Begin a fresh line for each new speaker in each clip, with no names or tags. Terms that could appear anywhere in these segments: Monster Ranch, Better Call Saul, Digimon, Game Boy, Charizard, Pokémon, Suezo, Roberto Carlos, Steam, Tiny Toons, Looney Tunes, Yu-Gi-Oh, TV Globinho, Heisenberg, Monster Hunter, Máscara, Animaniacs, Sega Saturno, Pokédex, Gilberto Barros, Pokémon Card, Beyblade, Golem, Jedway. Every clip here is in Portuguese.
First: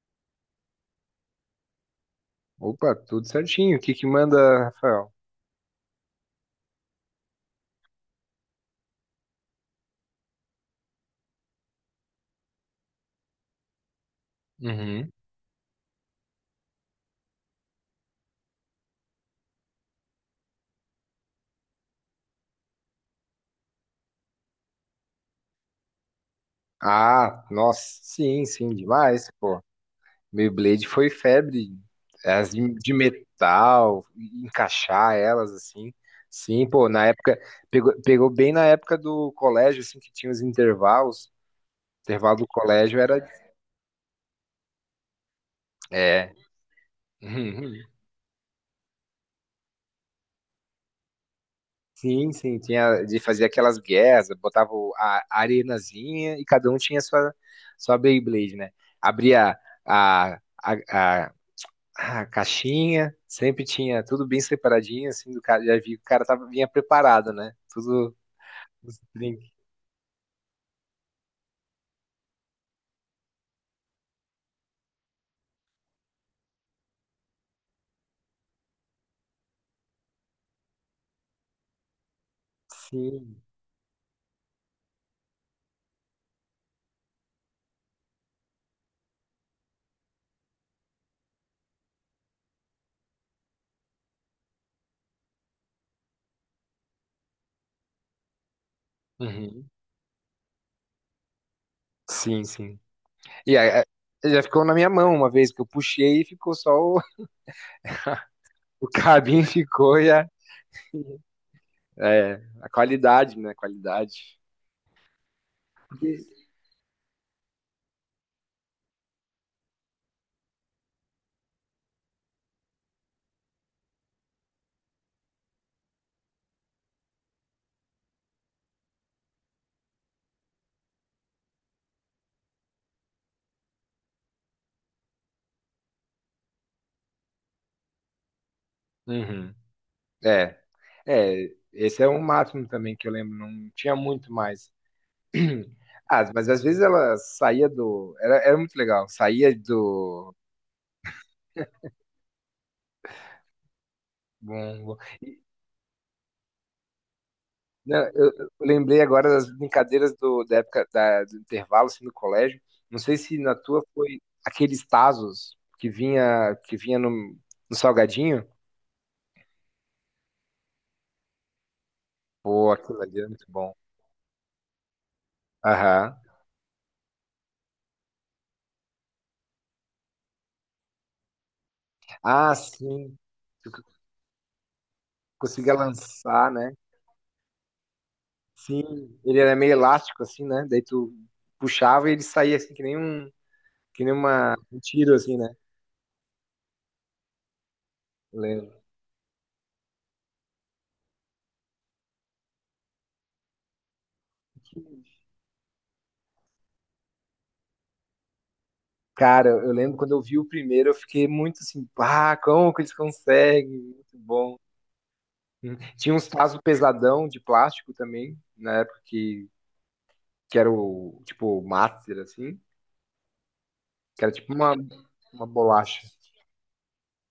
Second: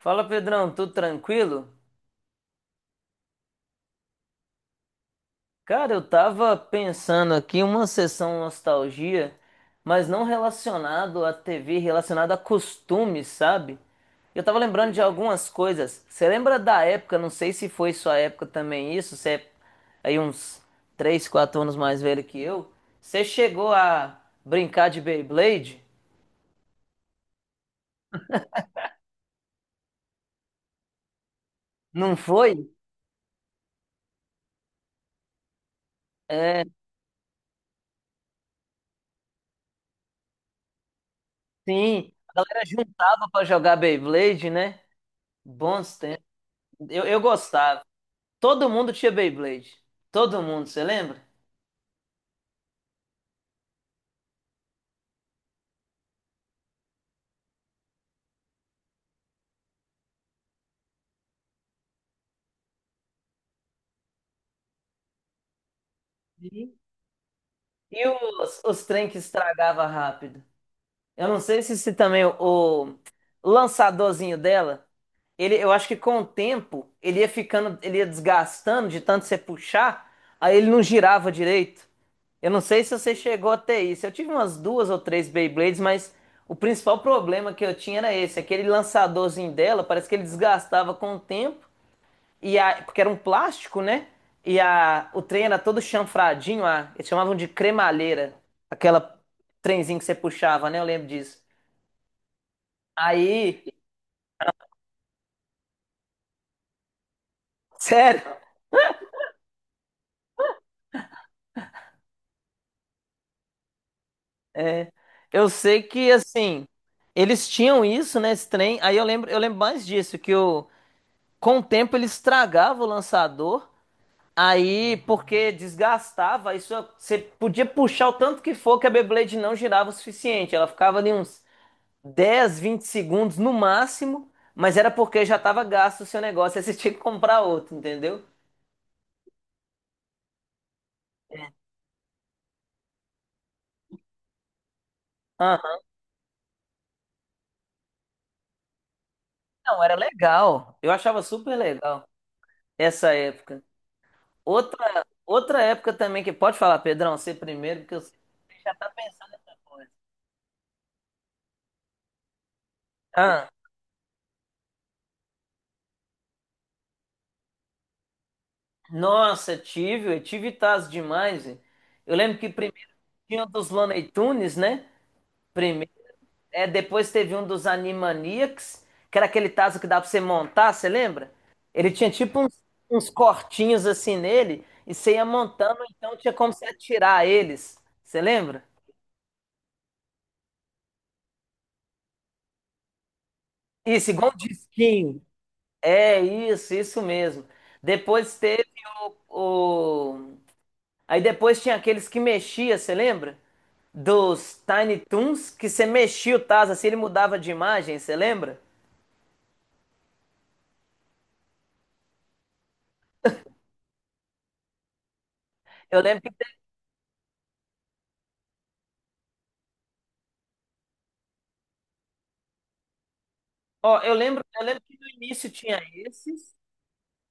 Fala Pedrão, tudo tranquilo?
Opa, tudo certinho. O que que manda, Rafael?
Cara, eu tava pensando aqui uma sessão nostalgia, mas não relacionado à TV, relacionado a costumes, sabe? Eu tava lembrando de
Uhum.
algumas coisas. Você lembra da época, não sei se foi sua época também isso, você é aí uns 3, 4 anos mais velho que eu. Você chegou a brincar de Beyblade?
Ah, nossa, sim, sim, demais, pô. Meu Blade foi febre,
Não
as
foi?
de metal, encaixar elas assim.
É,
Sim, pô, na época pegou, pegou bem na época do colégio assim que tinha os intervalos.
sim. A
Intervalo do
galera
colégio era
juntava pra jogar Beyblade, né? Bons tempos.
é.
Eu gostava. Todo mundo tinha Beyblade. Todo mundo, você lembra?
Sim, sim, tinha de fazer aquelas guerras, botava a arenazinha e cada um tinha sua sua Beyblade, né? Abria a, a, a, a caixinha, sempre tinha tudo bem separadinho, assim, do cara, já vi que o cara tava, vinha
Sim.
preparado, né?
E
Tudo
os
os
trem que
brinquedos.
estragava rápido. Eu não sei se também o lançadorzinho dela, ele, eu acho que com o tempo ele ia ficando, ele ia desgastando de tanto você puxar, aí ele não girava direito. Eu não sei se você
Sim.
chegou até isso. Eu tive umas duas ou três Beyblades, mas o principal problema que eu tinha era esse. Aquele lançadorzinho dela, parece que ele desgastava com o tempo. E a, porque era um plástico, né? E a, o trem era todo chanfradinho, a, eles chamavam de cremalheira, aquela
Uhum.
trenzinho que você puxava, né? Eu lembro disso.
Sim, sim. E
Aí,
aí, é, já ficou na minha mão uma vez que eu puxei e ficou só o,
sério,
o cabinho ficou e a, é, a qualidade, né? A qualidade.
é, eu sei que
Porque-
assim, eles tinham isso, né, esse trem. Aí eu lembro mais disso, que o, com o tempo ele estragava o lançador. Aí, porque desgastava, isso você podia puxar o tanto que for que a Beyblade não girava o suficiente. Ela ficava ali uns 10, 20 segundos no máximo, mas era porque já estava gasto o seu negócio, aí você tinha que comprar outro, entendeu?
Uhum. É, é, esse é o máximo também que eu lembro, não tinha muito mais.
Aham.
Ah, mas às vezes ela saía do. Era, era muito legal, saía
Não, era
do.
legal. Eu achava super legal essa época.
Bom,
Outra época também que pode falar, Pedrão, você primeiro, porque eu
né,
sei
eu
que já tá
lembrei agora
pensando
das
nessa coisa.
brincadeiras do, da época do intervalo assim, no colégio. Não sei se
Ah,
na tua foi aqueles tazos que vinha no, no salgadinho.
nossa, eu tive taz demais, velho. Eu lembro que
Pô,
primeiro
aquilo ali era
tinha
muito
o dos
bom.
Looney Tunes, né?
Aham.
É, depois teve um dos Animaniacs, que era aquele tazo que dava pra você montar, você lembra? Ele tinha tipo
Ah,
uns,
sim. Tu c-
cortinhos assim nele, e você ia
conseguia
montando, então tinha
lançar,
como você
né?
atirar eles. Você lembra?
Sim, ele era meio elástico, assim, né? Daí tu puxava e ele saía assim, que nem um, que
Isso,
nem
igual um
uma, um tiro,
disquinho.
assim, né?
É isso, isso mesmo. Depois
Eu
teve
lembro.
o. Aí depois tinha aqueles que mexia, você lembra? Dos Tiny Toons, que você mexia o Taz assim, ele mudava de imagem, você lembra?
Cara, eu lembro quando eu vi o primeiro, eu fiquei muito assim, ah, como que eles conseguem? Muito bom. Hum.
Eu
Tinha
lembro
uns
que,
tazos pesadão de plástico também, na época que era o, tipo, o master, assim,
ó,
que era tipo
eu lembro que no
uma
início tinha
bolacha.
esses.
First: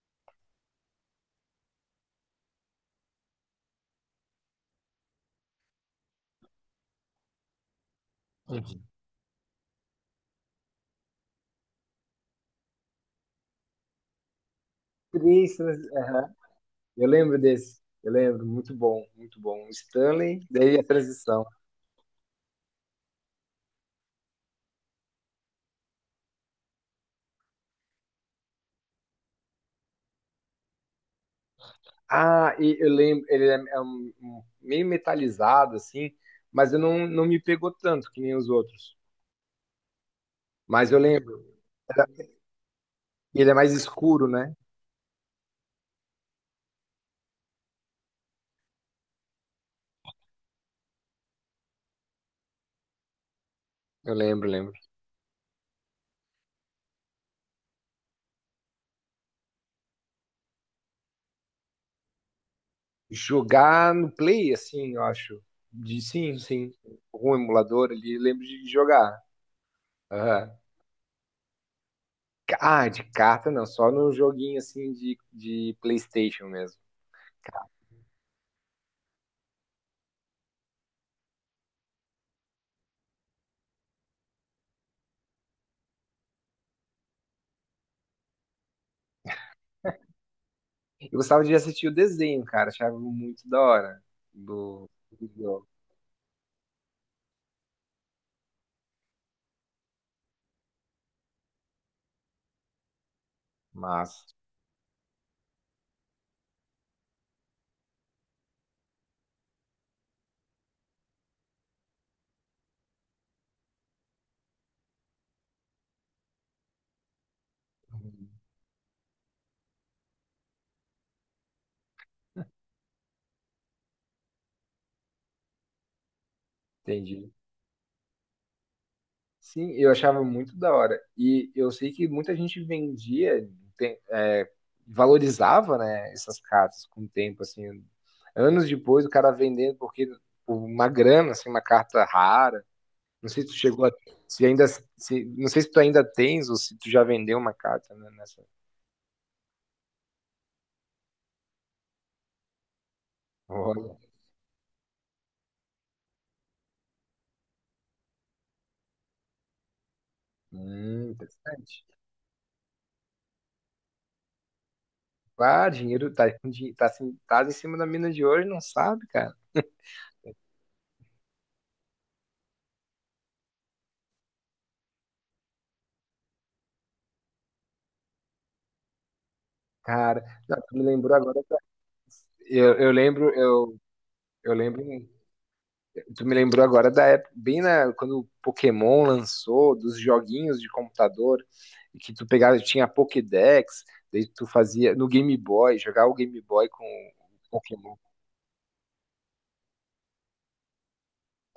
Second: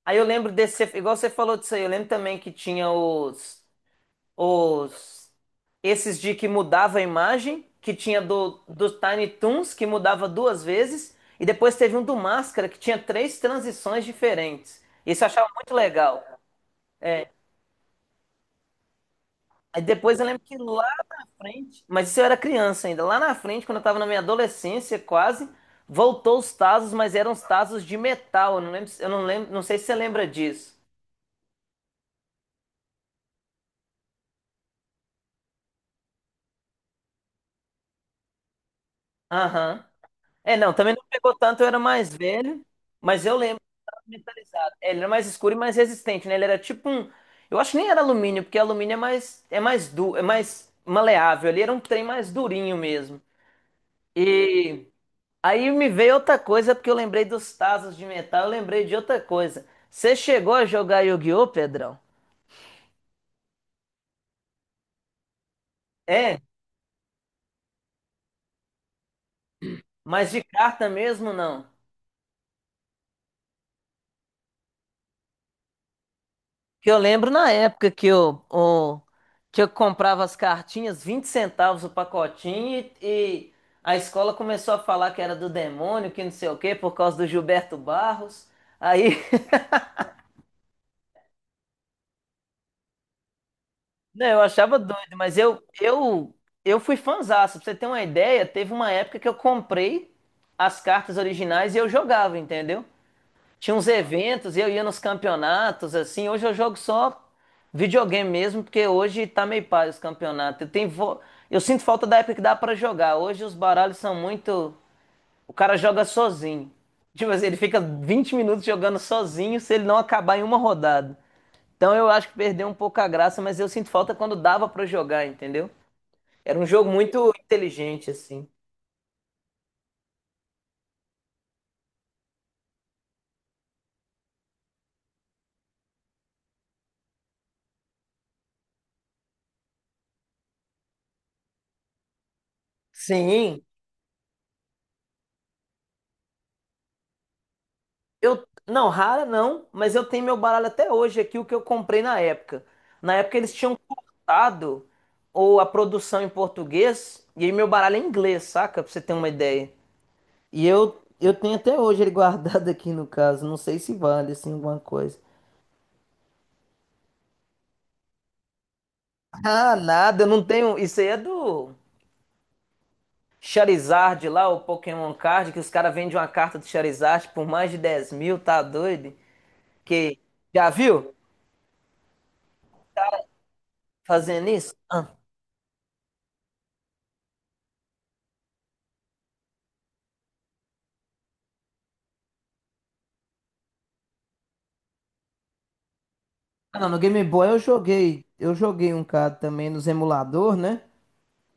Aí eu lembro desse, igual você falou disso aí, eu lembro também que tinha os, esses de que mudava a imagem, que tinha do Tiny Toons, que mudava duas vezes, e depois teve um do Máscara, que tinha três transições diferentes. Isso eu achava
Três,
muito legal.
aham. Eu
É.
lembro desse, eu lembro, muito bom, muito bom.
Aí depois eu lembro
Stanley,
que
daí
lá
a
na
transição.
frente, mas isso eu era criança ainda, lá na frente, quando eu tava na minha adolescência quase, voltou os Tazos, mas eram os Tazos de metal, eu não lembro, eu não lembro, não sei se você lembra disso.
Ah, e eu lembro, ele é, é meio metalizado, assim, mas eu não, não me pegou tanto que nem os outros.
Aham. É, não,
Mas
também
eu
não pegou
lembro.
tanto, eu era mais velho, mas eu
Ele é
lembro
mais
tava
escuro, né?
metalizado. É, ele era mais escuro e mais resistente, né? Ele era tipo um. Eu acho que nem era alumínio, porque alumínio é mais maleável. Ele era um trem mais durinho mesmo.
Eu lembro, lembro.
E aí me veio outra coisa, porque eu lembrei dos tazos de metal, eu lembrei de outra coisa. Você chegou a jogar Yu-Gi-Oh, Pedrão?
Jogar no Play, assim, eu acho. De, sim,
É,
sim. Algum emulador ali, eu lembro de jogar.
mas de
Aham.
carta mesmo não.
Ah, de carta não, só no joguinho, assim, de PlayStation mesmo.
Que eu lembro na época que que eu comprava as cartinhas, 20 centavos o pacotinho, e a escola começou a falar que era do demônio, que não sei o quê, por causa do Gilberto Barros. Aí,
Eu gostava de assistir o desenho, cara, achava muito da hora
né, eu achava
do,
doido,
do
mas eu,
jogo.
eu, eu fui fãzaço. Pra você ter uma ideia, teve uma época que eu comprei as cartas originais e eu jogava, entendeu? Tinha uns
Mas,
eventos e eu ia nos campeonatos, assim. Hoje eu jogo só videogame mesmo, porque hoje tá meio pai os campeonatos. Eu sinto falta da época que dá pra jogar. Hoje os baralhos são muito. O cara joga sozinho. Tipo assim, ele fica 20 minutos jogando sozinho se ele não acabar em uma rodada. Então eu acho que perdeu um pouco a graça, mas eu sinto falta quando dava pra jogar, entendeu? Era um jogo
entendi.
muito inteligente, assim.
Sim, eu achava muito da hora. E eu sei que muita gente vendia, é, valorizava, né, essas cartas com o tempo, assim. Anos depois, o cara vendendo porque por uma grana, assim, uma carta rara. Não sei se tu
Sim.
chegou a, se ainda, se, não sei se tu ainda tens ou se tu já vendeu uma carta, né, nessa.
Não, rara não, mas eu tenho meu baralho até hoje aqui, o que eu comprei na época. Na época eles tinham
Olha,
cortado ou a produção em português e aí meu baralho é em inglês, saca? Pra você ter uma ideia. E eu tenho até
interessante.
hoje ele guardado aqui no caso, não sei se vale assim alguma coisa.
Ah, dinheiro tá, tá, assim, tá em cima da mina de hoje, não sabe, cara.
Ah, nada, eu não tenho. Isso aí é do Charizard lá, o Pokémon Card, que os caras vendem uma carta do Charizard por mais de 10 mil, tá doido? Que
Cara, não,
já
tu me
viu
lembrou agora. Eu, eu lembro, eu,
fazendo
eu
isso?
lembro.
Ah.
Tu me lembrou agora da época, bem na, quando o Pokémon lançou, dos joguinhos de computador, que tu pegava, tinha Pokédex, daí tu fazia no Game Boy, jogava o Game Boy
Ah,
com
não, no Game Boy
o
eu
Pokémon.
joguei. Eu joguei um CAD também nos emulador, né?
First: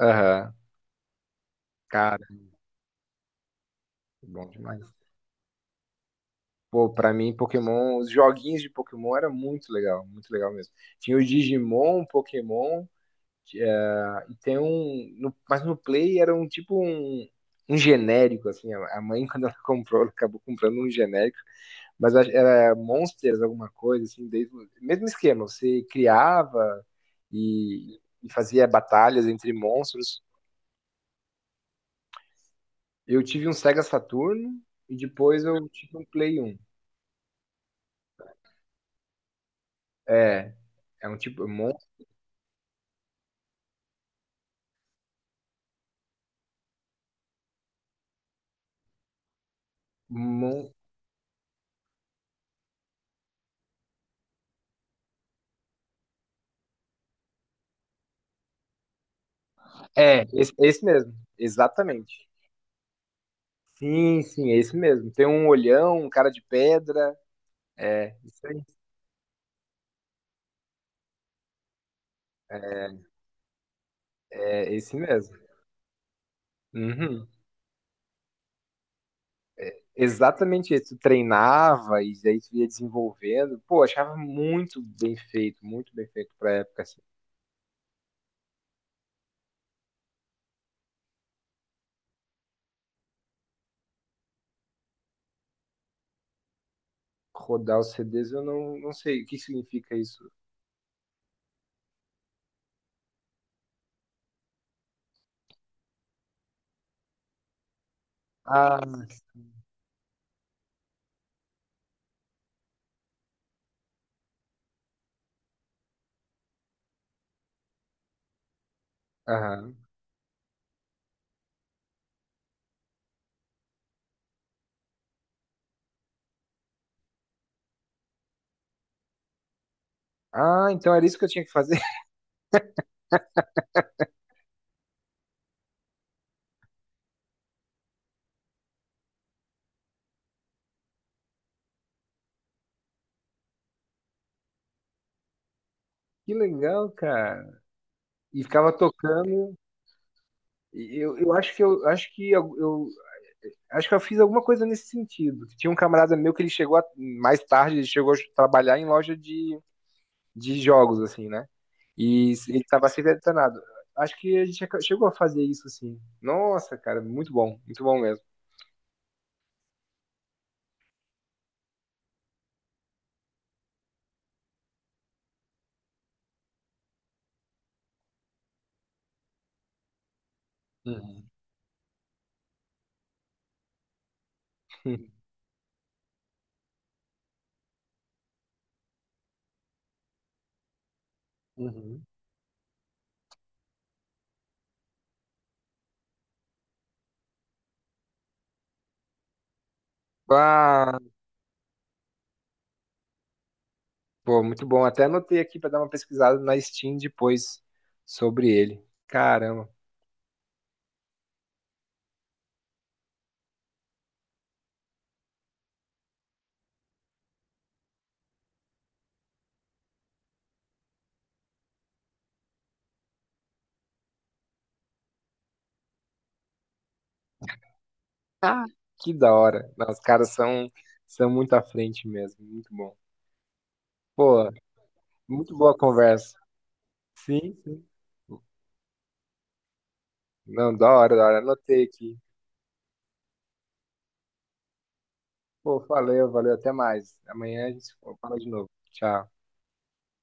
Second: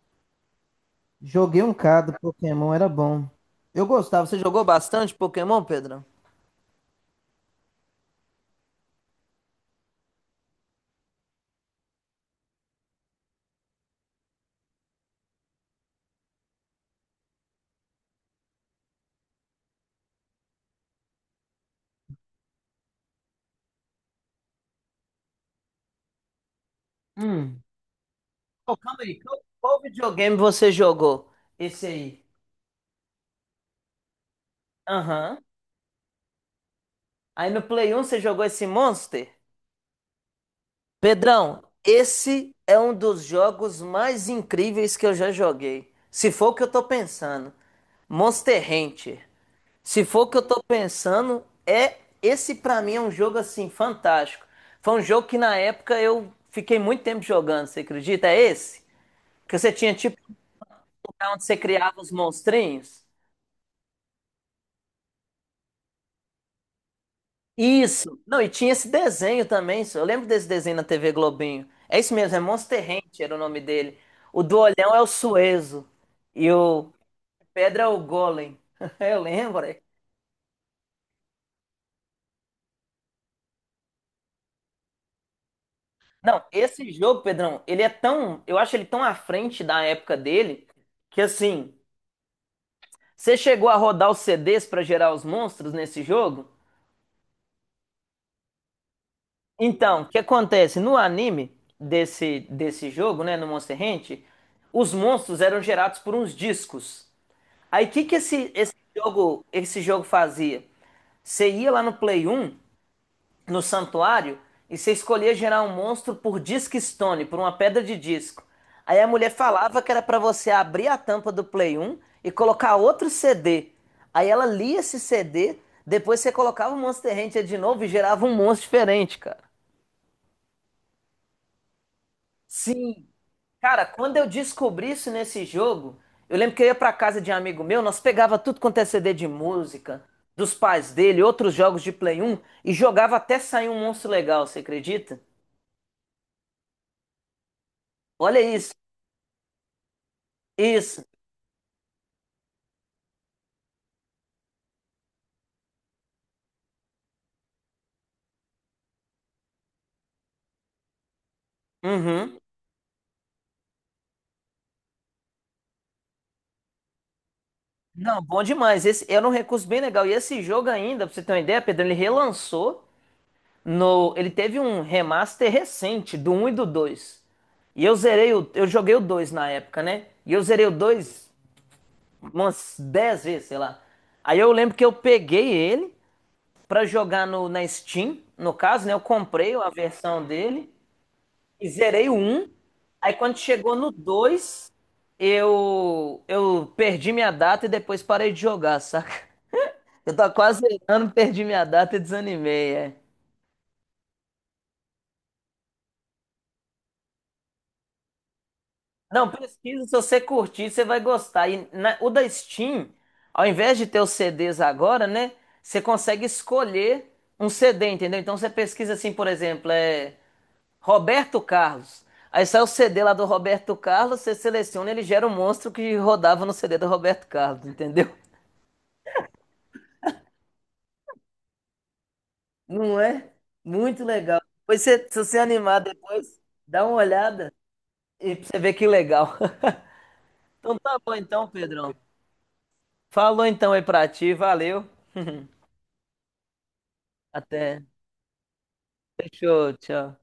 Aham,
Joguei um CAD do
cara,
Pokémon, era bom. Eu gostava. Você
bom
jogou
demais.
bastante Pokémon, Pedrão?
Pô, pra mim, Pokémon, os joguinhos de Pokémon era muito legal mesmo. Tinha o Digimon, Pokémon, ah, e tem um. Mas no Play era um tipo um, um genérico, assim. A mãe, quando ela comprou, ela acabou comprando um genérico. Mas era Monsters, alguma coisa, assim, desde, mesmo esquema, você criava
Hum.
e fazia
Ô, calma aí.
batalhas
Qual,
entre
qual
monstros.
videogame você jogou? Esse aí.
Eu tive um Sega Saturno e
Aham.
depois eu tive um Play 1.
Aí no Play 1 você jogou esse Monster?
É, é um tipo,
Pedrão, esse é um dos jogos mais incríveis que eu já joguei. Se for o que eu tô pensando. Monster Hunter. Se for o que eu tô
mon,
pensando, é esse pra mim é um jogo assim fantástico. Foi um jogo que na época eu fiquei muito tempo jogando, você acredita? É esse? Que você tinha tipo
é,
um
esse mesmo,
lugar onde você criava os
exatamente.
monstrinhos?
Sim, sim, é esse mesmo. Tem um olhão, um cara de pedra, é,
Isso. Não,
isso
e
aí,
tinha esse desenho também, só eu lembro desse desenho na TV Globinho. É isso mesmo, é Monster Ranch era o nome dele. O do
é
olhão
esse
é o
mesmo.
Suezo e o
Uhum.
Pedra é o Golem. Eu lembro.
Exatamente isso. Tu treinava e daí tu ia desenvolvendo. Pô, achava muito bem feito
Não,
pra época,
esse
assim.
jogo, Pedrão, ele é tão. Eu acho ele tão à frente da época dele que assim. Você chegou a rodar os CDs pra gerar os monstros nesse jogo?
Rodar os CDs, eu não, não sei o que significa
Então, o que
isso.
acontece? No anime desse jogo, né? No Monster Hunter, os monstros eram gerados por uns discos. Aí o que, que esse, esse
Ah,
jogo, esse jogo fazia? Você ia lá no Play 1 no santuário e você escolhia gerar um monstro por disc stone, por uma pedra de disco. Aí a mulher
aham.
falava que era pra você abrir a tampa do Play 1 e colocar outro CD. Aí ela lia esse CD, depois você colocava o Monster Hunter de novo e gerava um monstro diferente, cara.
Ah, então era isso que eu tinha que fazer.
Sim. Cara, quando eu descobri isso nesse jogo, eu lembro que eu ia pra casa de um amigo meu, nós pegava tudo quanto é CD de música, dos pais dele, outros jogos de Play 1 e jogava até sair um monstro legal, você acredita?
Que legal, cara.
Olha
E ficava
isso.
tocando. E
Isso.
Eu acho que eu acho que eu- acho que eu fiz alguma coisa nesse sentido. Tinha um camarada meu que ele chegou mais tarde, ele chegou a trabalhar em loja de jogos, assim, né? E
Uhum.
ele tava sempre detonado. Acho que a gente chegou a fazer isso, assim. Nossa, cara, muito bom
Não,
mesmo.
bom demais. Esse era um recurso bem legal. E esse jogo ainda, pra você ter uma ideia, Pedro, ele relançou no. Ele teve um remaster recente do um e do dois. E eu zerei o. Eu joguei o 2 na época, né? E eu zerei o dois
Uhum.
umas 10 vezes, sei lá. Aí eu lembro que eu peguei ele pra jogar no, na Steam, no caso, né? Eu comprei a versão dele. E
Uhum.
zerei o 1. Aí quando chegou no 2 eu perdi minha data e depois parei de jogar, saca? Eu tava quase
Ah,
zerando, perdi minha data e desanimei, é.
pô, muito bom. Até anotei aqui pra dar uma pesquisada na Steam depois sobre ele.
Não,
Caramba,
pesquisa, se você curtir, você vai gostar. E na- o da Steam, ao invés de ter os CDs agora, né? Você consegue escolher um CD, entendeu? Então você pesquisa assim, por exemplo, é Roberto Carlos. Aí sai o CD lá do Roberto Carlos, você seleciona, ele gera um monstro que rodava no CD do Roberto Carlos, entendeu?
que da hora. Não, os caras são, são muito à frente mesmo, muito bom.
Não é? Muito legal.
Pô,
Pois você- se você
muito boa
animar
conversa.
depois, dá uma olhada
Sim, sim.
e pra você ver que legal.
Não,
Então
da
tá bom
hora, da hora.
então,
Anotei
Pedrão.
aqui.
Falou então aí pra ti, valeu.
Pô, valeu, valeu. Até mais. Amanhã a
Até.
gente fala de novo. Tchau.
Fechou, tchau.